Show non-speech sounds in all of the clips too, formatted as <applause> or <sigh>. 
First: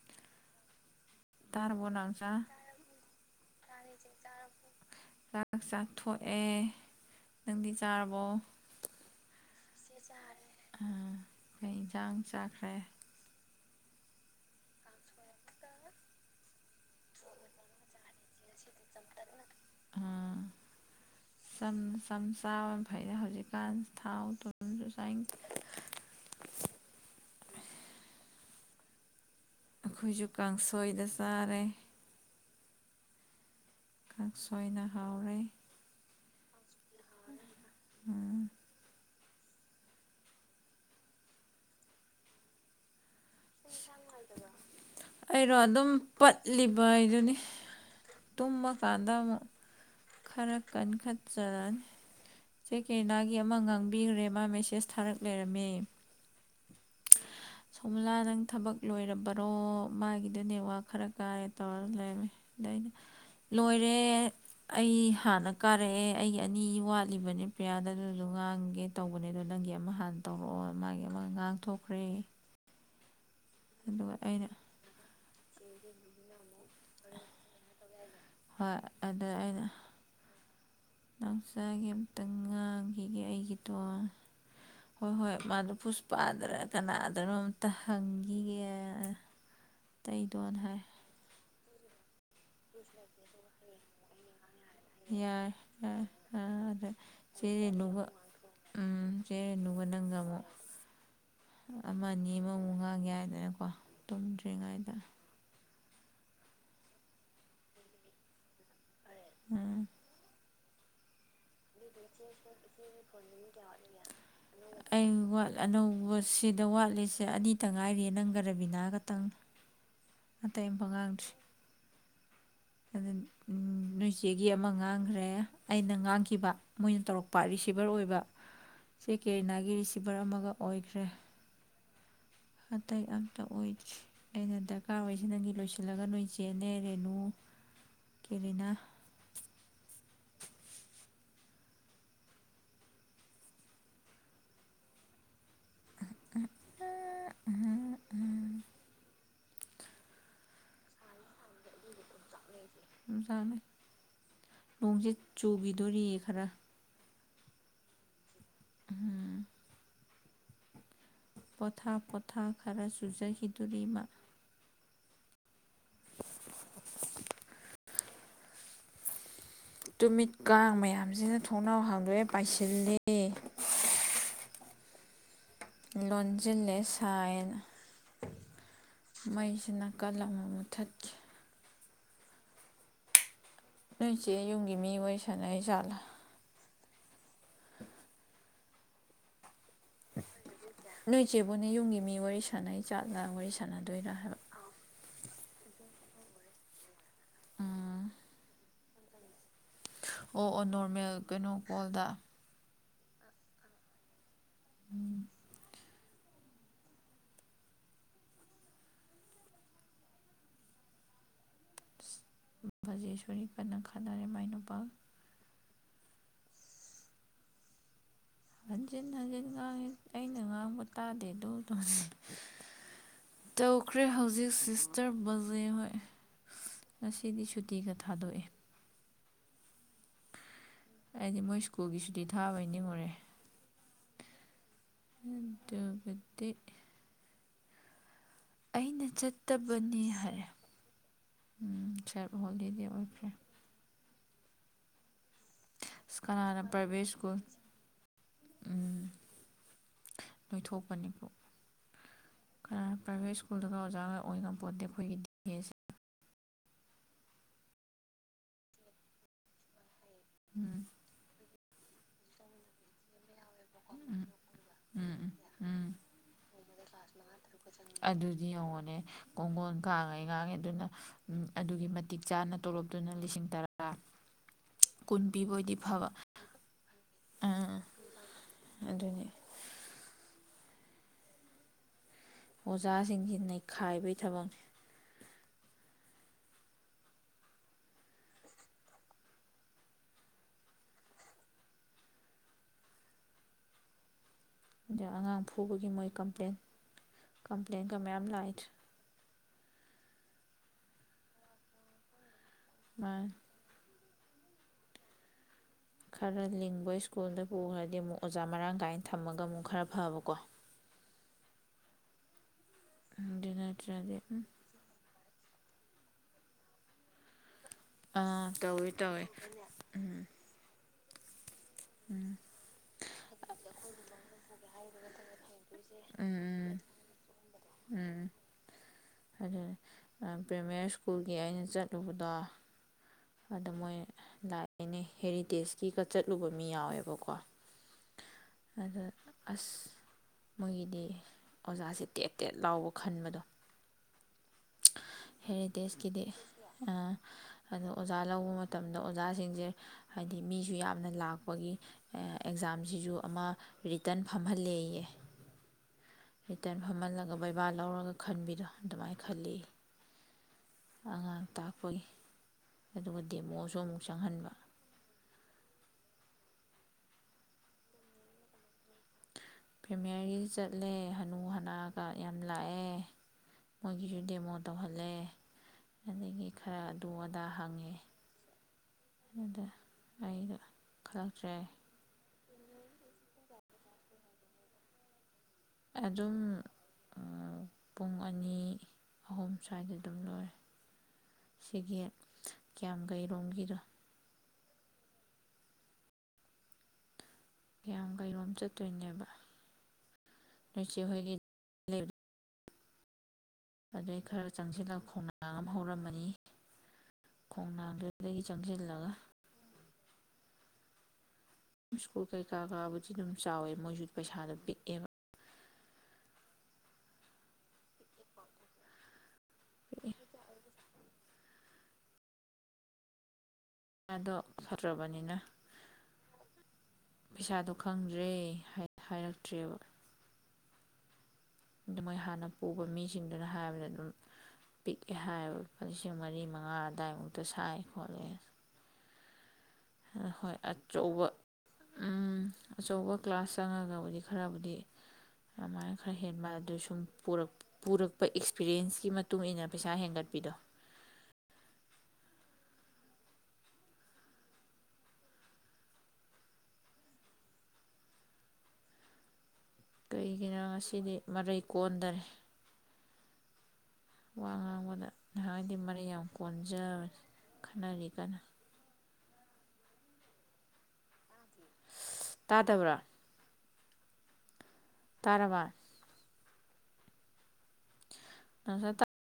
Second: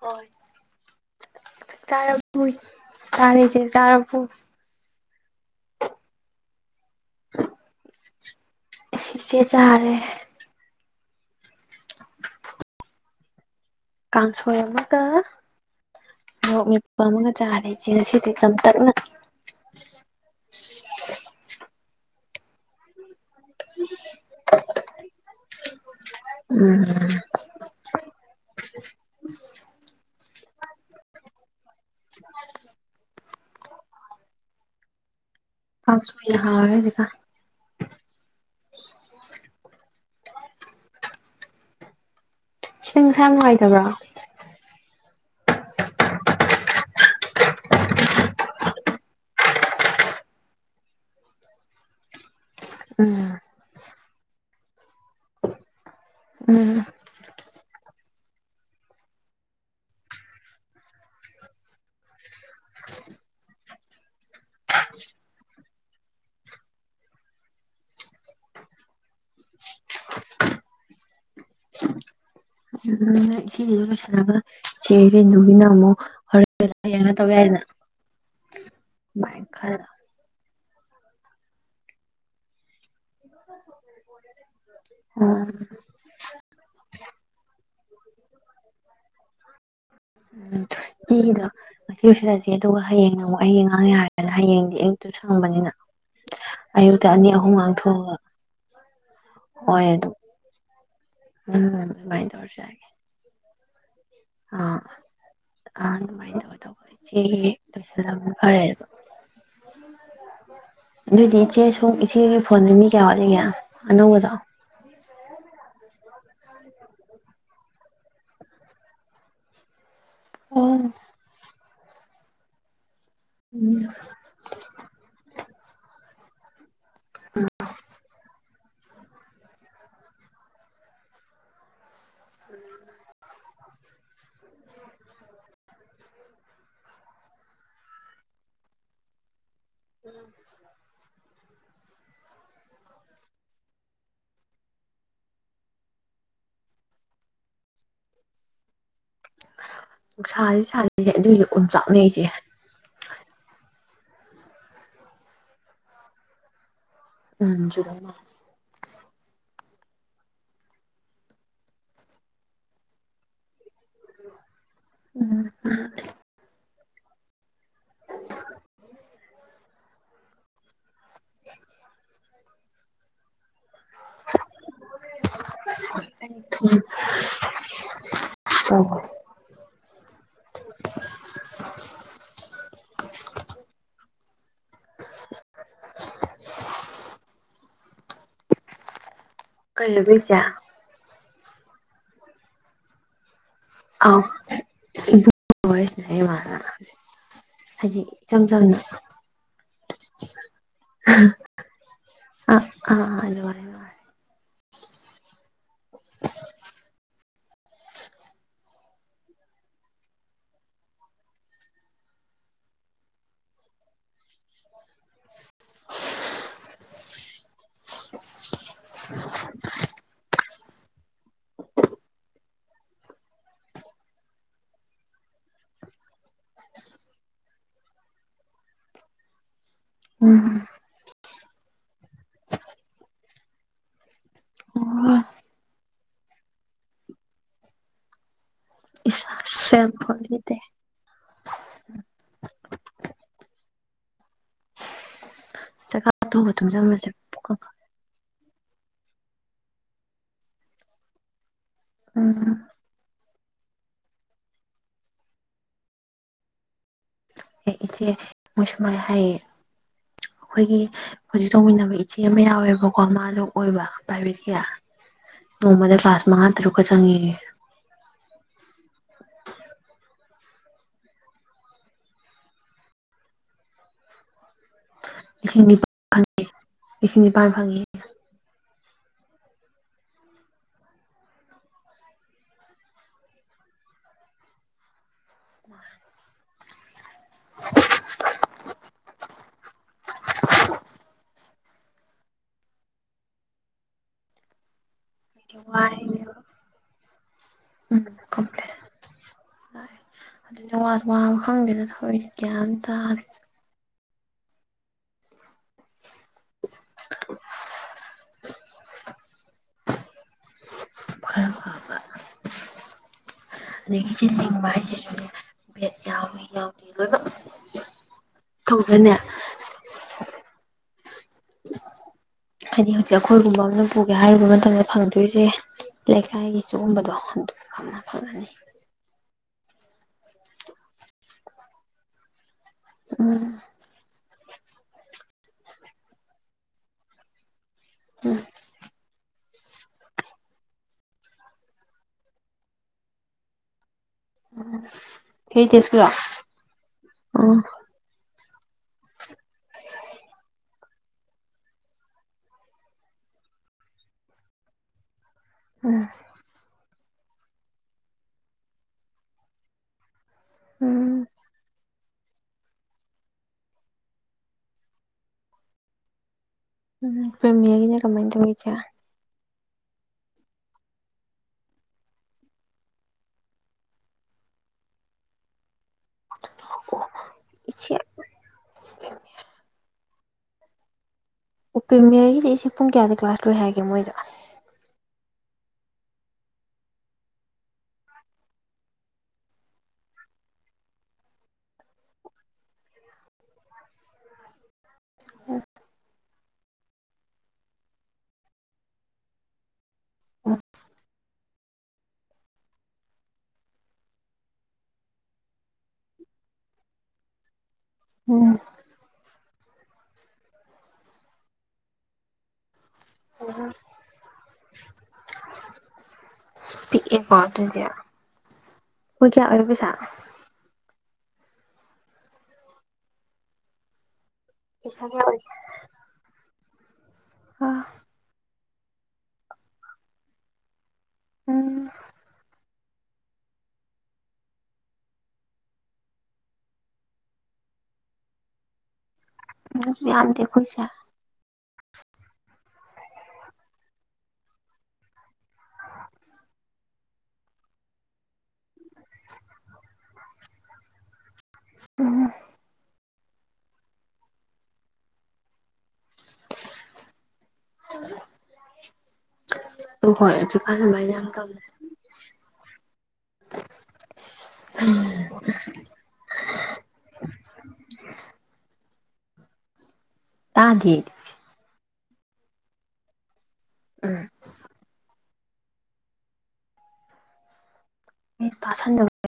ꯍ ꯇꯥꯔꯕꯣ ꯅꯥꯎꯆꯥ ꯆꯔꯄꯕꯨ ꯆꯥꯅꯤ ꯆꯔꯄꯕꯨ ꯆꯥꯛ ꯆꯥꯊꯣꯛꯑꯦ ꯅꯪꯗꯤ ꯆꯥꯔꯕ ꯑꯃ ꯁꯤꯁꯦ ꯆꯥꯔꯦ ꯑꯥ ꯀꯩ ꯌꯦꯟꯁꯥꯡ ꯆꯥꯈ꯭ꯔꯦ ꯀꯥꯡꯁꯣꯏ ꯑꯃꯒ ꯃꯣꯔꯣꯛ ꯃꯅꯤꯄ ꯑꯃꯒ ꯆꯥꯔꯦꯁꯦ ꯉꯁꯤꯗꯤ ꯆꯝꯇꯛꯅ ꯑ ꯇꯥꯎꯟ ꯑꯩꯈꯣꯏꯅ ꯍꯧꯖꯤꯛꯀꯥꯟ ꯊꯥꯎ ꯇꯨꯔꯁꯨ ꯆꯥꯏ ꯎꯝ <unintelligible> ꯑꯩꯈꯣꯏꯁꯨ ꯀꯥꯡꯁꯣꯏꯗ ꯆꯥꯔꯦ <unintelligible> ꯀꯥꯡ ꯁꯣꯏꯅ ꯍꯥꯎꯔꯦ ꯄꯥꯁꯍꯦ ꯑꯗꯨꯒꯀꯥ ꯎꯝ <unintelligible> ꯍ <unintelligible> ꯑꯩꯔꯣ ꯑꯗꯨꯝ ꯄꯠꯂꯤ ꯥꯏꯗꯨꯅꯤ ꯇꯨꯝꯃ ꯀꯥꯟꯗ ꯑꯃ ꯈꯔ ꯀꯟꯈꯠꯆꯔꯅꯤ ꯆꯦ ꯀꯩꯅꯥꯒꯤ ꯎꯝ ꯑꯃꯉꯥꯡ ꯕꯤ ꯔꯦꯃꯥ ꯃꯦꯁꯦꯁ ꯊꯥꯔꯛ ꯂꯩꯔꯝꯃꯤ ꯎꯝ ꯁꯣꯃꯂꯥ ꯅꯪ ꯊꯕꯛ ꯂꯣꯏꯔꯕꯔꯣ ꯃꯥꯒꯤꯗꯨ ꯅꯦꯋꯥꯛ ꯈꯔ ꯀꯥꯔꯦ ꯇꯧꯔꯒ ꯂꯩꯔꯝꯃꯦ ꯑꯗ ꯑꯩꯅ ꯂꯣꯏꯔꯦ ꯑꯩ ꯍꯥꯟꯅ ꯀꯥꯔꯛꯑꯦ ꯑꯩꯒꯤ ꯑꯅꯤ ꯋꯥꯠꯂꯤꯕꯅꯦ ꯄꯦꯌꯥꯥꯗ ꯑꯗꯨꯁꯨ ꯉꯥꯡꯒꯦ ꯇꯧꯕꯅꯦ ꯑꯗꯣ ꯅꯪꯒꯤ ꯑꯃ ꯍꯥꯟꯅ ꯇꯧꯔꯛꯑꯣ ꯃꯥꯒꯤ ꯑꯃ ꯉꯥꯡꯊꯣꯛꯈ꯭ꯔꯦ ꯑꯗꯨꯒ ꯁꯅꯕ ꯑꯩꯅ ꯁꯤ ꯅꯨꯃꯤꯅ ꯑꯃꯨ ꯍ ꯌꯦꯅ ꯇꯧꯕ ꯍꯥꯏꯗ ꯍꯣꯏ ꯑꯗ ꯑꯩꯅ ꯈꯔ ꯅꯥꯎꯆꯥꯒꯤ ꯑꯃꯝꯇꯪ ꯉꯥꯡꯈꯤꯒꯦ ꯑꯩꯒꯤꯗꯣ ꯍꯣꯏ ꯍꯣꯏ ꯎꯝ ꯃꯥꯗꯣ ꯐꯁꯄꯥꯗ꯭ꯔ ꯀꯅꯥ ꯑꯗꯨꯔ ꯑꯝꯇ ꯍꯪꯈꯤꯒꯦ ꯑꯇꯩꯗꯣꯅ ꯍꯥꯏ ꯎꯝ ꯌꯦꯗ ꯁꯦ ꯑꯗꯨꯒ ꯍꯌꯦꯡ ꯅꯃꯨꯛ ꯑꯩꯒꯤ ꯑꯉꯥꯡꯒꯦ ꯌꯔꯦ ꯍꯌꯦ ꯌꯥꯔ ꯌꯥꯔ ꯑꯥ ꯑꯗ ꯑꯌꯨꯛꯇ ꯑꯅꯤ ꯆꯦ ꯑꯍꯨꯝ ꯔꯦꯅꯨꯕ ꯉꯥꯡꯊꯣꯛꯑꯒ ꯎꯝ ꯆꯦ ꯔꯦꯅꯨꯒ ꯍꯣꯏ ꯑꯗꯨꯝ ꯅꯪꯒ ꯑꯃꯨꯛ ꯎꯝ ꯑꯃ ꯑꯗꯨꯃꯥꯏꯅ ꯑꯅꯤ ꯇꯧꯔꯁꯨ ꯌꯥꯏ ꯑꯃꯃꯨꯛ ꯉꯥꯡ ꯌꯥꯏꯗꯅꯀꯣ ꯇꯨꯝꯗ꯭ꯔꯤꯉꯩꯗ ꯑ ꯑꯗꯨꯃꯥꯏꯅ ꯇꯧ ꯇꯧꯕ ꯏꯆꯦꯒꯤ ꯂꯣꯏꯁꯤꯜꯂꯕ ꯐꯔꯦ ꯎꯝ ꯑꯗꯨ ꯑꯅꯧꯕꯗꯣ ꯑꯩ ꯋꯥ ꯅꯅꯧ ꯁꯤꯗ ꯋꯥꯠꯂꯤꯁꯦ ꯑꯅꯤꯇ ꯉꯥꯏꯔꯤꯌꯦ ꯅꯪꯒ ꯔꯕꯤꯅꯥ ꯈꯇꯪ ꯑꯇꯩ ꯑꯣ ꯉꯡꯗꯔꯤ ꯑꯗꯨ ꯅꯣꯏꯆꯦꯒꯤ ꯑꯃ ꯉꯥꯡꯈ꯭ꯔꯦ ꯑꯩꯅ ꯉꯥꯡꯈꯤꯕ ꯃꯣꯏꯅ ꯇꯧꯔꯛꯄ ꯔꯤꯁꯤꯕꯔ ꯑꯣꯏꯕ ꯁꯤ ꯀꯦꯔꯤꯅꯥꯒꯤ ꯔꯤꯁꯤꯚꯔ ꯑꯃꯒ ꯑꯣꯏꯈ꯭ꯔꯦ ꯑꯇꯩ ꯑꯝꯇ ꯑꯣꯏꯗ꯭ꯦ ꯑꯩꯅ ꯗꯔꯀꯥꯔ ꯑꯣꯏꯁꯦ ꯅꯪꯒꯤ ꯂꯣꯏꯁꯤꯜꯂꯒ ꯅꯣꯏ ꯆꯦꯅꯦ ꯔꯦꯅꯨ ꯀꯦꯔꯤꯅꯥ ꯎꯝ ꯅꯨꯡꯁꯥꯁꯦ ꯁꯥꯅꯅꯦ ꯑꯗꯨꯏꯁꯨ ꯑꯣꯝ ꯆꯥꯛꯅꯩꯁꯦ ꯆꯥꯅ ꯅꯣꯡꯁꯦ ꯆꯨꯈꯤꯗꯣꯔꯤꯌꯦ ꯈꯔ ꯎꯝ ꯎꯝ ꯄꯣꯊꯥ ꯄꯣꯊꯥ ꯈꯔ ꯆꯨꯖꯈꯤꯗꯣꯔꯤ꫰ꯃꯥꯥ ꯎꯝ ꯇꯨꯃꯤꯠ ꯀꯥꯡꯥꯡ ꯃꯌꯥꯝ ꯌꯥꯝꯖꯤꯅ ꯊꯣꯡꯅꯥꯎ ꯍꯥꯡꯣꯛꯦ ꯄꯥꯏꯁꯤꯂꯤ ꯂꯣꯟꯁꯤꯜꯂꯦ ꯁꯥꯏꯅ ꯇꯧꯕ ꯃꯩꯁꯤ ꯅꯥꯀꯜ ꯑꯃ ꯃꯨꯊꯠꯈꯤ ꯅꯣꯏꯆꯦ ꯌꯨꯝꯒꯤ ꯃꯤ ꯑꯣꯏ ꯁꯥꯟꯅꯩ ꯆꯥꯠꯂꯥ ꯀꯜꯨꯕꯤ ꯆ ꯅꯣꯏ ꯆꯦꯕꯨꯅꯦ ꯌꯨꯝꯒꯤ ꯃꯤ ꯋꯥꯔꯤ ꯁꯥꯟꯅꯩ ꯆꯥꯠ ꯂꯥꯡ ꯋꯥꯔꯤꯩ ꯍꯣꯏꯁ ꯃꯥ ꯍꯥꯏꯖꯤ ꯎꯝ ꯏꯆꯝ ꯆꯝꯅ ꯑꯣ ꯑꯣ ꯅꯣꯔꯃꯦꯜ ꯀꯩꯅꯣꯀꯣꯜꯗ ꯑꯥꯗꯦꯦ ꯎꯝ <inaudible> ꯕꯖꯦꯁꯣꯔꯤ ꯀꯟꯅ ꯈꯟꯅꯔꯦ ꯃꯥꯏ ꯅꯨꯄꯥ ꯍꯟꯖꯤꯟ ꯍꯟꯖꯤꯟ ꯉꯥꯡꯉꯤ ꯑꯩꯅ ꯉꯥꯡꯕ ꯇꯥꯗꯦ ꯑꯗꯨ ꯇꯧꯈ꯭ꯔꯦ ꯍꯧꯖꯤꯛ ꯁꯤꯁꯇꯔ ꯕꯔꯗꯦ ꯍꯣꯏ ꯉꯁꯤꯗꯤ ꯁꯨꯇꯤꯒ ꯊꯥꯗꯣꯛꯑꯦ ꯑꯣ ꯍꯥꯏꯗꯤ ꯃꯣꯏ ꯁ꯭ꯀꯨꯜꯒꯤ ꯁꯨꯇꯤ ꯊꯥꯕꯩ ꯅꯤꯡꯉꯨꯔꯦ ꯑꯗꯨꯗꯕꯗꯤ ꯑꯩꯅ ꯆꯠ ꯁꯝ ꯐꯒꯤꯗ ꯎꯝ ꯁ ꯍꯣꯂꯤꯗꯦ ꯑꯣꯏꯈ꯭ꯔꯦ ꯑꯁ ꯆꯖꯒꯥꯥꯒ ꯇꯨꯝꯖ ꯃꯁꯦ ꯂꯣꯏꯊꯣꯛꯄꯅꯤꯕꯨ ꯎꯝ ꯈꯔ ꯄ꯭ꯔꯥꯏꯚꯦꯠ ꯁ꯭ꯀꯨꯜꯗꯒ ꯑꯣꯖꯥꯒ ꯑꯣꯏꯒꯄꯣꯠꯇꯦ ꯑꯩꯈꯣꯏꯒꯤ ꯗꯤꯁ ꯑꯦ ꯏꯆꯦ ꯃꯨꯁꯃꯥꯏ ꯍꯥꯏꯩ ꯑꯩꯈꯣꯏꯒꯤ ꯎꯝ ꯍꯧꯖꯤꯛ ꯆꯧꯃꯤꯟꯅꯕ ꯏꯆꯦ ꯑꯃ ꯌꯥꯎꯋꯦꯕꯀꯣ ꯃꯥꯗꯣ ꯑꯣꯏꯕ ꯎꯝ ꯎꯝ ꯄ꯭ꯔꯥꯏꯚꯦꯠ ꯀꯌꯥ ꯎꯝ ꯎꯝ ꯅꯣꯡꯃꯗ ꯀ꯭ꯂꯥꯁ ꯃꯉꯥ ꯇꯔꯨꯛ ꯃꯖꯥꯡꯒꯤ ꯑꯗꯨꯗꯤ ꯌꯦꯡꯉꯣꯅꯦ ꯀꯣꯡꯒꯣꯟ ꯀꯥꯡꯥꯡꯉꯦ ꯉꯥꯡꯉꯤ ꯑꯗꯨꯅ ꯑꯗꯨꯒꯤ ꯃꯇꯤꯛ ꯆꯥꯅ ꯇꯣꯂꯣꯞꯇꯨꯅ ꯂꯤꯁꯤꯡ ꯇꯔꯥ ꯀꯨꯟ ꯄꯤꯕ ꯏꯁꯤꯡ ꯑꯣꯏꯗꯤ ꯅꯤꯄꯥꯜ ꯐꯕ ꯐꯪꯉꯤ ꯏꯁꯤꯡ ꯅꯤꯄꯥꯥꯟ ꯑꯥ ꯐꯪꯉꯤ ꯑꯗꯨꯅꯤ ꯑꯣꯖꯥꯁꯤꯡꯁꯤ ꯅꯩꯈꯥꯏꯕꯒꯤ ꯊꯕꯛꯅꯤ ꯑꯗ ꯑꯉꯥꯡ ꯐꯨꯕꯒꯤ ꯃꯣꯏ ꯋꯥꯔꯦꯅꯦꯕ ꯀꯝꯄ꯭ꯂꯦꯟ ꯀꯝꯄ꯭ꯂꯦꯟ ꯀ ꯃꯌꯥꯝ ꯂꯥꯛꯑ ꯑꯗꯨꯕ ꯈꯪꯗꯦꯅ ꯊ ꯀꯝ ꯇ ꯃꯥ ꯈꯔ ꯂꯤꯡꯕ ꯁ꯭ꯀꯨꯜꯗ ꯄꯨꯈ꯭ꯔꯗꯤ ꯑꯃꯨꯛ ꯑꯣꯖꯥ ꯃꯔꯥꯡ ꯀꯥꯏꯅ ꯊꯝꯃꯒ ꯑꯃꯨꯛ ꯈꯔ ꯐꯕꯀꯣ ꯈꯔ ꯐꯕ ꯑꯗꯨ ꯅꯠꯇ꯭ꯔꯗꯤ ꯁꯤ ꯎꯝ ꯂꯕꯥ ꯍꯥꯏꯁꯤ ꯕꯦꯠ ꯌꯥꯎꯋꯤ ꯌꯥꯎꯗꯦ ꯂꯣꯏꯕ ꯑꯥ ꯇꯧꯋꯦ ꯇꯧꯋꯦ ꯍꯥꯏꯗꯤ ꯍꯧꯖꯤꯛ ꯑꯩꯈꯣꯏꯒꯨꯝꯕ ꯑꯃꯝꯅ ꯄꯨꯒꯦ ꯍꯥꯏꯔꯨꯕ ꯃꯇꯝꯗ ꯐꯪꯗꯣꯏꯔꯤꯁꯦ ꯂꯩꯀꯥꯏꯒꯤ ꯎꯝ ꯁꯤꯨꯒꯨꯝꯕꯗꯣ ꯑꯗꯨꯅ ꯐꯪꯉꯅꯤ ꯑꯗꯨ ꯄ꯭ꯔꯦꯃꯔꯤ ꯁ꯭ꯀꯨꯜꯒꯤ ꯑꯩꯅ ꯆꯠꯂꯨꯕꯗ ꯎꯝ ꯑꯗ ꯃꯣꯏ ꯂꯥꯛꯑꯦꯅꯦ ꯍꯦꯔꯤꯇꯦꯖꯀꯤꯒ ꯆꯠꯂꯨꯕ ꯃꯤ ꯌꯥꯎꯋꯦꯕꯀꯣ ꯑꯗ ꯑꯁ ꯃꯣꯏꯒꯤꯗꯤ ꯑꯣꯖꯥꯁꯦ ꯇꯦꯠ ꯇꯦꯠ ꯂꯥꯎꯕ ꯈꯟꯕꯗꯣ ꯍꯦꯔꯤꯇꯦꯖꯀꯤꯔꯣ ꯍꯦꯔꯤꯇꯦꯖꯀꯤꯗꯤ ꯑ ꯎꯝ ꯑꯗꯨ ꯑꯣꯖꯥ ꯂꯧꯕ ꯃꯇꯝꯗ ꯑꯣꯖꯥꯁꯤꯡꯁꯦ ꯍꯥꯏꯗꯤ ꯃꯤꯁꯨ ꯌꯥꯝꯅ ꯂꯥꯛꯄꯒꯤ ꯑꯦꯛꯖꯥꯝꯁꯤꯁꯨ ꯑꯃ ꯔꯤꯇꯟ ꯐꯝꯍꯜꯂꯦꯌꯦ ꯎꯝ ꯔꯤꯇꯟ ꯐꯝꯍꯜꯂꯒ ꯕꯩꯕꯥ ꯂꯧꯔꯒ ꯈꯟꯕꯤꯗꯣ ꯑꯗꯨꯃꯥꯏꯅ ꯈꯜꯂꯤ ꯑ ꯎꯝ ꯇꯥꯛ ꯍꯣꯏ ꯑꯗꯨꯒ ꯗꯦꯃꯣꯁꯨ ꯑꯃꯨꯛ ꯆꯪꯍꯟꯕ ꯎꯝ ꯄ꯭ꯔꯦꯃꯤꯌꯥꯒꯤꯅ ꯀꯃꯥꯏ ꯇꯧꯋꯤ ꯏꯆꯦ ꯐꯦꯃꯤꯌꯥꯔꯒꯤꯁꯨ ꯆꯠꯂꯦ ꯍꯅꯨ ꯍꯅꯥꯒ ꯌꯥꯝ ꯂꯥꯛꯑꯦ ꯃꯣꯏꯒꯤꯁꯨ ꯗꯦꯃꯣ ꯇꯧꯍꯜꯂꯦ ꯑꯗꯒꯤ ꯈꯔ ꯑꯗꯨ ꯑꯗꯥ ꯍꯪꯉꯦ ꯏꯆꯦ ꯑꯗꯨꯗ ꯑꯩꯩꯅ ꯈꯔ ꯆꯠ ꯑꯣ ꯄꯦꯃꯤꯌꯥꯔꯒꯤꯁꯤ ꯄꯨꯡ ꯀꯌꯥꯗ ꯀ꯭ꯂꯥꯁ ꯂꯣꯏ ꯍꯥꯏꯒꯦ ꯃꯣꯏꯗ ꯑꯗꯨꯝ ꯄꯨꯡ ꯑꯅꯤ ꯑꯍꯨꯝ ꯁ꯭ꯋꯥꯏꯗ ꯑꯗꯨꯝ ꯂꯣꯏꯔꯦ ꯁꯤꯒꯤ ꯀꯌꯥꯝ ꯀꯩꯔꯣꯝꯒꯤꯗꯣ ꯎꯝ ꯀꯌꯥꯝꯒꯩꯔꯣꯝ ꯆꯠꯇꯣꯏꯅꯦꯕ ꯅꯣꯏꯆꯦ ꯍꯣꯏꯒꯤ ꯂꯩꯂꯦꯞ ꯑꯗꯩ ꯈꯔ ꯆꯪꯁꯤꯜꯂꯒ ꯈꯣꯡꯅꯥꯡ ꯑꯃ ꯍꯧꯔꯝꯃꯅꯤ ꯈꯣꯡꯅꯥꯡꯗꯨꯗꯒꯤ ꯎꯝ ꯆꯪꯁꯤꯜꯂꯒ ꯃꯨꯁꯀꯣ ꯀꯩ ꯀꯥꯒꯕ ꯁꯤ ꯑꯗꯨꯝ ꯆꯥꯎꯋꯦ ꯃꯣꯏꯁꯨ ꯄꯩꯁꯥꯗꯣ ꯄꯤꯛꯑꯦꯕ ꯄꯤꯛ ꯑꯦꯀꯣ ꯑꯗꯨꯗꯤ ꯍꯣꯏ ꯀꯌꯥ ꯑꯣꯏꯅꯣ ꯄꯩꯁꯥ ꯄꯤꯛꯑꯦ ꯑꯗꯣ ꯄꯩꯁꯥ ꯀꯌꯥ ꯑꯣꯏꯒꯦ ꯑ ꯄꯩꯁꯥꯗꯣ ꯈꯪꯗ꯭ꯔꯦ ꯍꯥꯏꯔꯛꯇ꯭ꯔꯦꯕ ꯎꯝ ꯑꯗꯨ ꯃꯣꯏ ꯍꯥꯟꯅ ꯄꯨꯕ ꯃꯤꯁꯤꯡꯗꯨꯅ ꯍꯥꯏꯕꯗ ꯑꯗꯨꯝ ꯄꯤꯛꯑꯦ ꯍꯥꯏꯌꯦꯕ ꯂꯨꯄꯥ ꯂꯤꯁꯤꯡ ꯃꯔꯤ ꯃꯉꯥ ꯑꯗꯨꯏꯃꯨꯛꯇ ꯁꯥꯏ ꯈꯣꯠꯂꯦ ꯑꯗꯨ ꯑ ꯍꯣꯏ ꯌꯥꯝꯇꯦꯀꯣ ꯏꯆꯦ ꯑꯆꯧꯕ ꯎꯝ ꯑꯆꯧꯕ ꯀ꯭ꯂꯥꯁ ꯆꯪꯉꯒ ꯍꯥꯏꯗꯤ ꯈꯔꯕꯨꯗꯤ ꯑꯗꯨꯃꯥꯏꯅ ꯈꯔ ꯍꯦꯟꯕ ꯑꯗꯨ ꯁꯨꯝ ꯄꯨꯔꯛꯄ ꯑꯦꯛꯁꯄꯤꯔꯌꯦꯟꯁ ꯒꯤ ꯃꯇꯨꯡ ꯃꯇꯨꯡꯏꯟꯅ ꯄꯩꯁꯥ ꯍꯦꯟꯒꯠꯄꯤꯗꯣ <inaudible> ꯑ ꯍꯣꯏ ꯀꯩꯒꯤꯅꯣ ꯍꯧꯖꯤꯛꯀꯥꯟ ꯑꯗꯨꯃꯥꯏ ꯉꯁꯤꯗꯤ ꯌꯥꯝ ꯃꯔꯩ ꯇꯧꯅꯩ꯫ ꯀꯣꯟꯗꯔꯦ ꯋꯥ ꯉꯥꯡꯕꯗ ꯅꯍꯥꯟꯒꯩꯗꯤ ꯃꯔꯩ ꯌꯥꯝ ꯀꯣꯟꯖꯕꯅꯤ ꯈꯟꯅꯔꯤ ꯀꯟꯅ꯫ ꯇꯥꯗꯤꯌꯦ꯫ ꯇꯥꯗꯕ꯭ꯔꯥ꯫ <unintelligible> ꯇꯔꯕꯥ꯫ ꯑꯩꯅ ꯇꯥꯁꯟ <unintelligible>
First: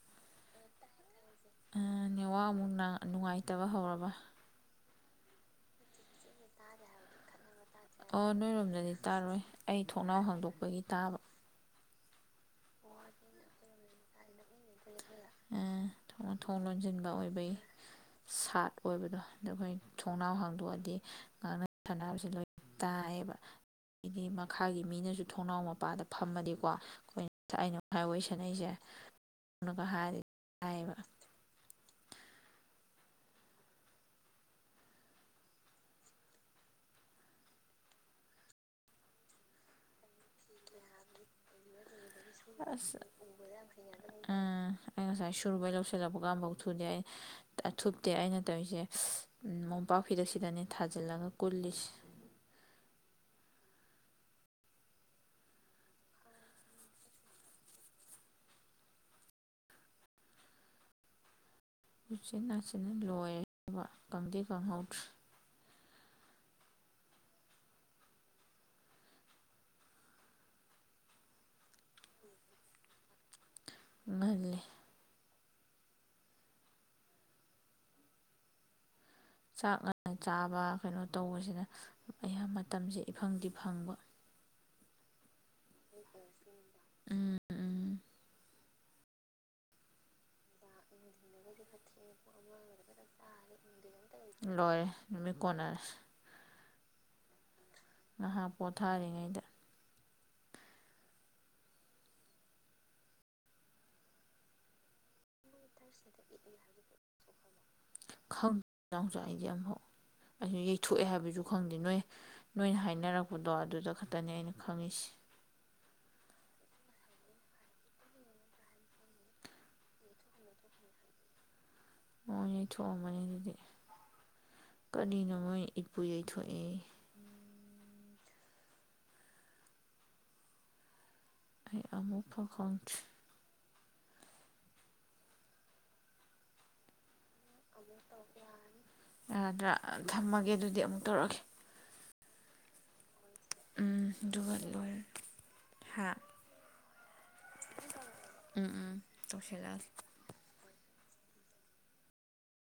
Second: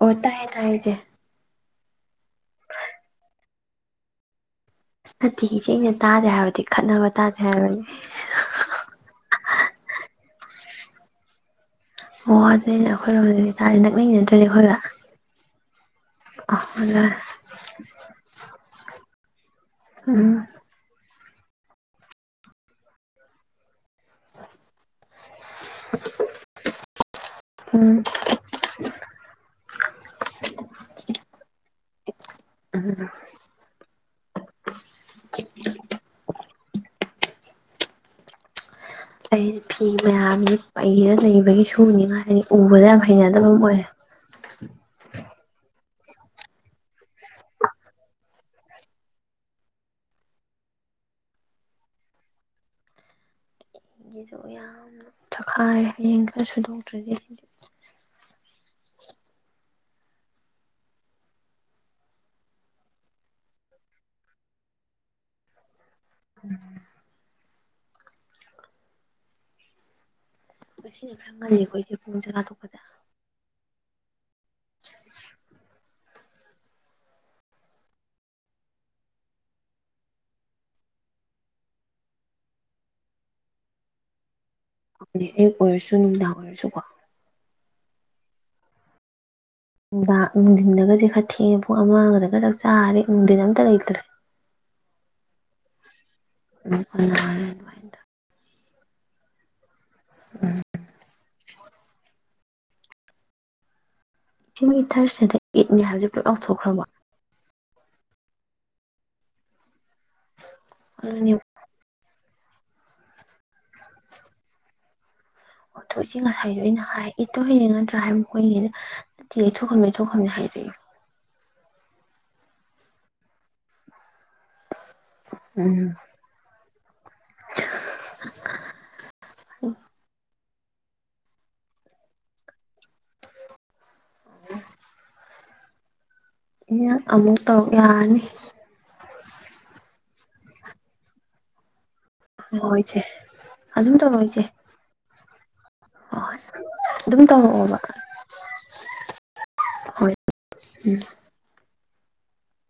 ꯑꯣ ꯇꯥꯏꯌꯦ ꯇꯏꯌꯦ ꯏꯆꯦ꯫ ꯅꯦꯋꯥꯛ ꯑꯃꯨꯛ ꯅ ꯡꯅꯨꯡꯉꯥꯏꯇꯕ ꯍꯧꯔꯕ꯫ ꯅꯠꯇꯤ ꯏꯆꯦ ꯑꯩꯅ ꯇꯥꯗꯦ ꯍꯥꯏꯕꯗꯤ ꯈꯠꯅꯕ ꯇꯥꯗꯦ꯫ ꯍꯥꯏꯕꯅꯤ ꯑꯣ ꯅꯣꯏꯔꯣꯝꯗꯗꯤ ꯇꯥꯔꯣꯏ ꯑꯩ ꯊꯣꯡꯅꯥꯎ ꯍꯥꯡꯗꯣꯛꯄꯒꯤ꯫ ꯇꯥꯕ꯫ ꯑꯣ ꯑꯗꯨꯅꯦꯅꯦ ꯑꯩꯈꯣꯏꯔꯣꯝꯗꯗꯤ ꯇꯗꯤ ꯅꯛ ꯂꯩꯅꯗ꯭ꯔꫭ꯫ ꯑ ꯊꯣꯡ ꯂꯣꯟꯁꯤꯟꯕ ꯑꯣ ꯑꯣꯏꯕꯒꯤ ꯁꯥꯠ ꯑꯣꯏꯕꯗꯣ꯫ ꯑꯗ ꯑꯈꯣꯏ ꯎꯝ ꯊꯣꯡꯅꯥꯎ ꯍꯥꯡꯗꯣꯛꯑꯗꯤ꯫ ꯉꯥꯛꯅ ꯁꯥꯛꯅꯕꯁꯦ ꯂꯣꯏ ꯇꯥꯏꯌꯦꯕ꯫ ꯑꯗꯤ ꯃꯈꯥꯒꯤ ꯃꯤꯅꯁꯨ ꯊꯣꯡꯅꯥꯎ ꯃꯄꯥꯗ ꯐꯝꯃꯗꯤꯀꯣ꯫ ꯑꯩꯅ ꯎꯝ ꯃꯥꯏ ꯋꯥꯔꯤ ꯁꯥꯟꯅꯩꯁꯦ꯫ <unintelligible> ꯍꯥꯏꯔꯤ ꯍꯥꯏꯕ꯫ <unintelligible> <unintelligible> ꯑꯩ ꯐꯤ ꯃꯌꯥꯝ ꯄꯩꯔ ꯂꯩꯕꯒꯤ ꯁꯨꯅꯤꯉꯥꯏ꯫ ꯑꯁ ꯑ ꯑꯩ ꯉꯁꯥꯏ ꯁꯨꯔꯨꯕꯩ ꯂꯧ꯫ <unintelligible> ꯊꯨꯗꯦ ꯊꯨꯞꯇꯦ ꯑꯩꯅ ꯇꯩꯁꯦ ꯎꯝ ꯃꯣꯝꯄꯥꯛ ꯐꯤꯗꯛꯁꯤꯗꯅꯦ ꯊꯥꯖꯤꯜꯂꯒ ꯀꯨꯜꯂꯤꯁꯦ꯫ ꯅꯪꯒꯤꯗꯣ ꯌꯥꯝꯅ ꯊꯈꯥꯏ ꯍꯌꯦꯡ ꯈꯔ ꯁꯨꯗꯣꯛꯇ꯭ꯔꯗꯤ ꯁꯤꯗꯤ꯫ ꯎꯆꯤꯟ ꯅꯥꯆꯤꯟꯅ ꯂꯣꯏꯔꯦꯕ ꯀꯪꯗꯤ ꯀꯪꯍꯧꯗ꯭ꯔꯦ꯫ <unintelligible> ꯉꯁꯤꯅ ꯈꯔ ꯉꯜꯂꯤꯀꫭ ꯏꯆꯦ ꯄꯨꯡ ꯆꯥꯛꯆꯥꯇꫭꯛꯄꯁꯦ꯫ ꯉꯜꯂꯦ ꯆꯥꯛ ꯉꯟꯅ ꯆꯥꯕ ꯀꯩꯅꯣ ꯇꯧꯕꯁꯤꯅ ꯑꯌꯥꯝꯕ ꯃꯇꯝꯁꯦ ꯏꯐꯪꯗꯤ ꯐꯪꯕ꯫ ꯑꯌꯨꯛ ꯑꯣꯏꯔꯁꯨ ꯅꯨꯡꯗꯥꯡ ꯑꯣꯏꯔꯁꯨ꯫ <unintelligible> ꯎꯝ ꯎꯝ ꯅꯨꯡꯗꯥꯡ ꯅꯨꯡꯗꯤꯟꯗꯒꯁꯦ ꯈꯔ ꯊꯦꯡꯅ ꯄꯨꯡ ꯑꯃꯒꯗꯒ ꯆꯥꯛ ꯆꯥꯔꯦ ꯅꯨꯡꯊꯤꯟ ꯑꯝꯇ ꯂꯩꯇ꯭ꯔꯦ꯫ ꯂꯣꯏꯔꯦ ꯅꯨꯃꯤꯠ ꯀꫭꯟꯅꯔꯦ꯫ <unintelligible> ꯉꯥꯍꯥꯛ ꯄꯣꯊꯥꯔꯤꯉꯩꯗ꯫ ꯎꯝ꯫ ꯆꯦ ꯃꫭꯏ ꯊꯥꯔꯁꯗꯦꯗꯥ ꯏꯠ ꯅꯤ ꯍꯥꯏꯕꯁꯤ ꯄꯨꯂꯞ ꯂꯥꯎꯊꯣꯛꯈ꯭ꯔꯕꫭ꯫ ꯈꯪ <unintelligible> ꯑꯩꯗꯤ ꯑꯝꯐꯥꯎ꯫ ꯑꯁꯨ ꯌꯩꯊꯣꯛꯑꯦ ꯑꯗꯨꯅꯦ ꯍꯥꯏꯕꯁꯨ ꯈꯪꯗꯦ ꯅꯣꯏ꯫ ꯅꯣꯏꯅ ꯍꯥꯏꯅꯔꯛꯄꯗꯣ ꯑꯗꯨꯗ ꯈꯛꯇꯅꯦ ꯑꯩꯅ ꯈꯪꯉꯁꯤ ꯑꯣꯊꯣꯆꯦ ꯉꯁꯥꯏꯗꯣ ꯑꯩꯅ ꯍꯥꯏ ꯏꯇꯣ ꯍꯅꯤꯡ ꯅꯠꯇ꯭ꯔꯥ ꯍꯥꯏꯕ ꯃꯈꯣꯏꯅꯤꯩꯅꯦ ꯊꯣꯛꯣꯛꯗ ꯊꯣꯛꯅꯤ ꯍꯥꯏꯔꯛꯏ ꯑꯣ ꯌꯩꯊꯣꯑꯝꯃꯥ ꯅꯤ ꯑꯗꯨꯗꯤ ꯀꯔꯤꯅꯣ ꯃꯣꯏ ꯏꯠꯄꯨ ꯌꯩꯊꯣꯛꯑꯦ ꯎ ꯑꯩ ꯑꯃꯨꯛ ꯐꯈꯣꯡꯦ ꯎ ꯏ ꯑꯃꯨꯛ ꯇꯧꯔꯨꯛ ꯌꯥꯔꯅꯤ ꯑꯗ꯭ꯔ ꯊꯝꯃꯒꯦ ꯑꯗꯨꯗꯤ ꯑꯃꯨꯛ ꯇꯧꯔꯛꯒꯦ ꯍꯣꯏꯁꯦ ꯑꯗꯨꯝ ꯇꯧꯣꯏꯁꯦ ꯑꯗꯨꯒ ꯂꯣꯏꯔꯦ ꯍꯥ ꯇꯧꯔꯛꯑꯣꯕ ꯎꯝ ꯎꯝ ꯇꯧꯁꯤꯜꯂꯁꯦ ꯎꯝ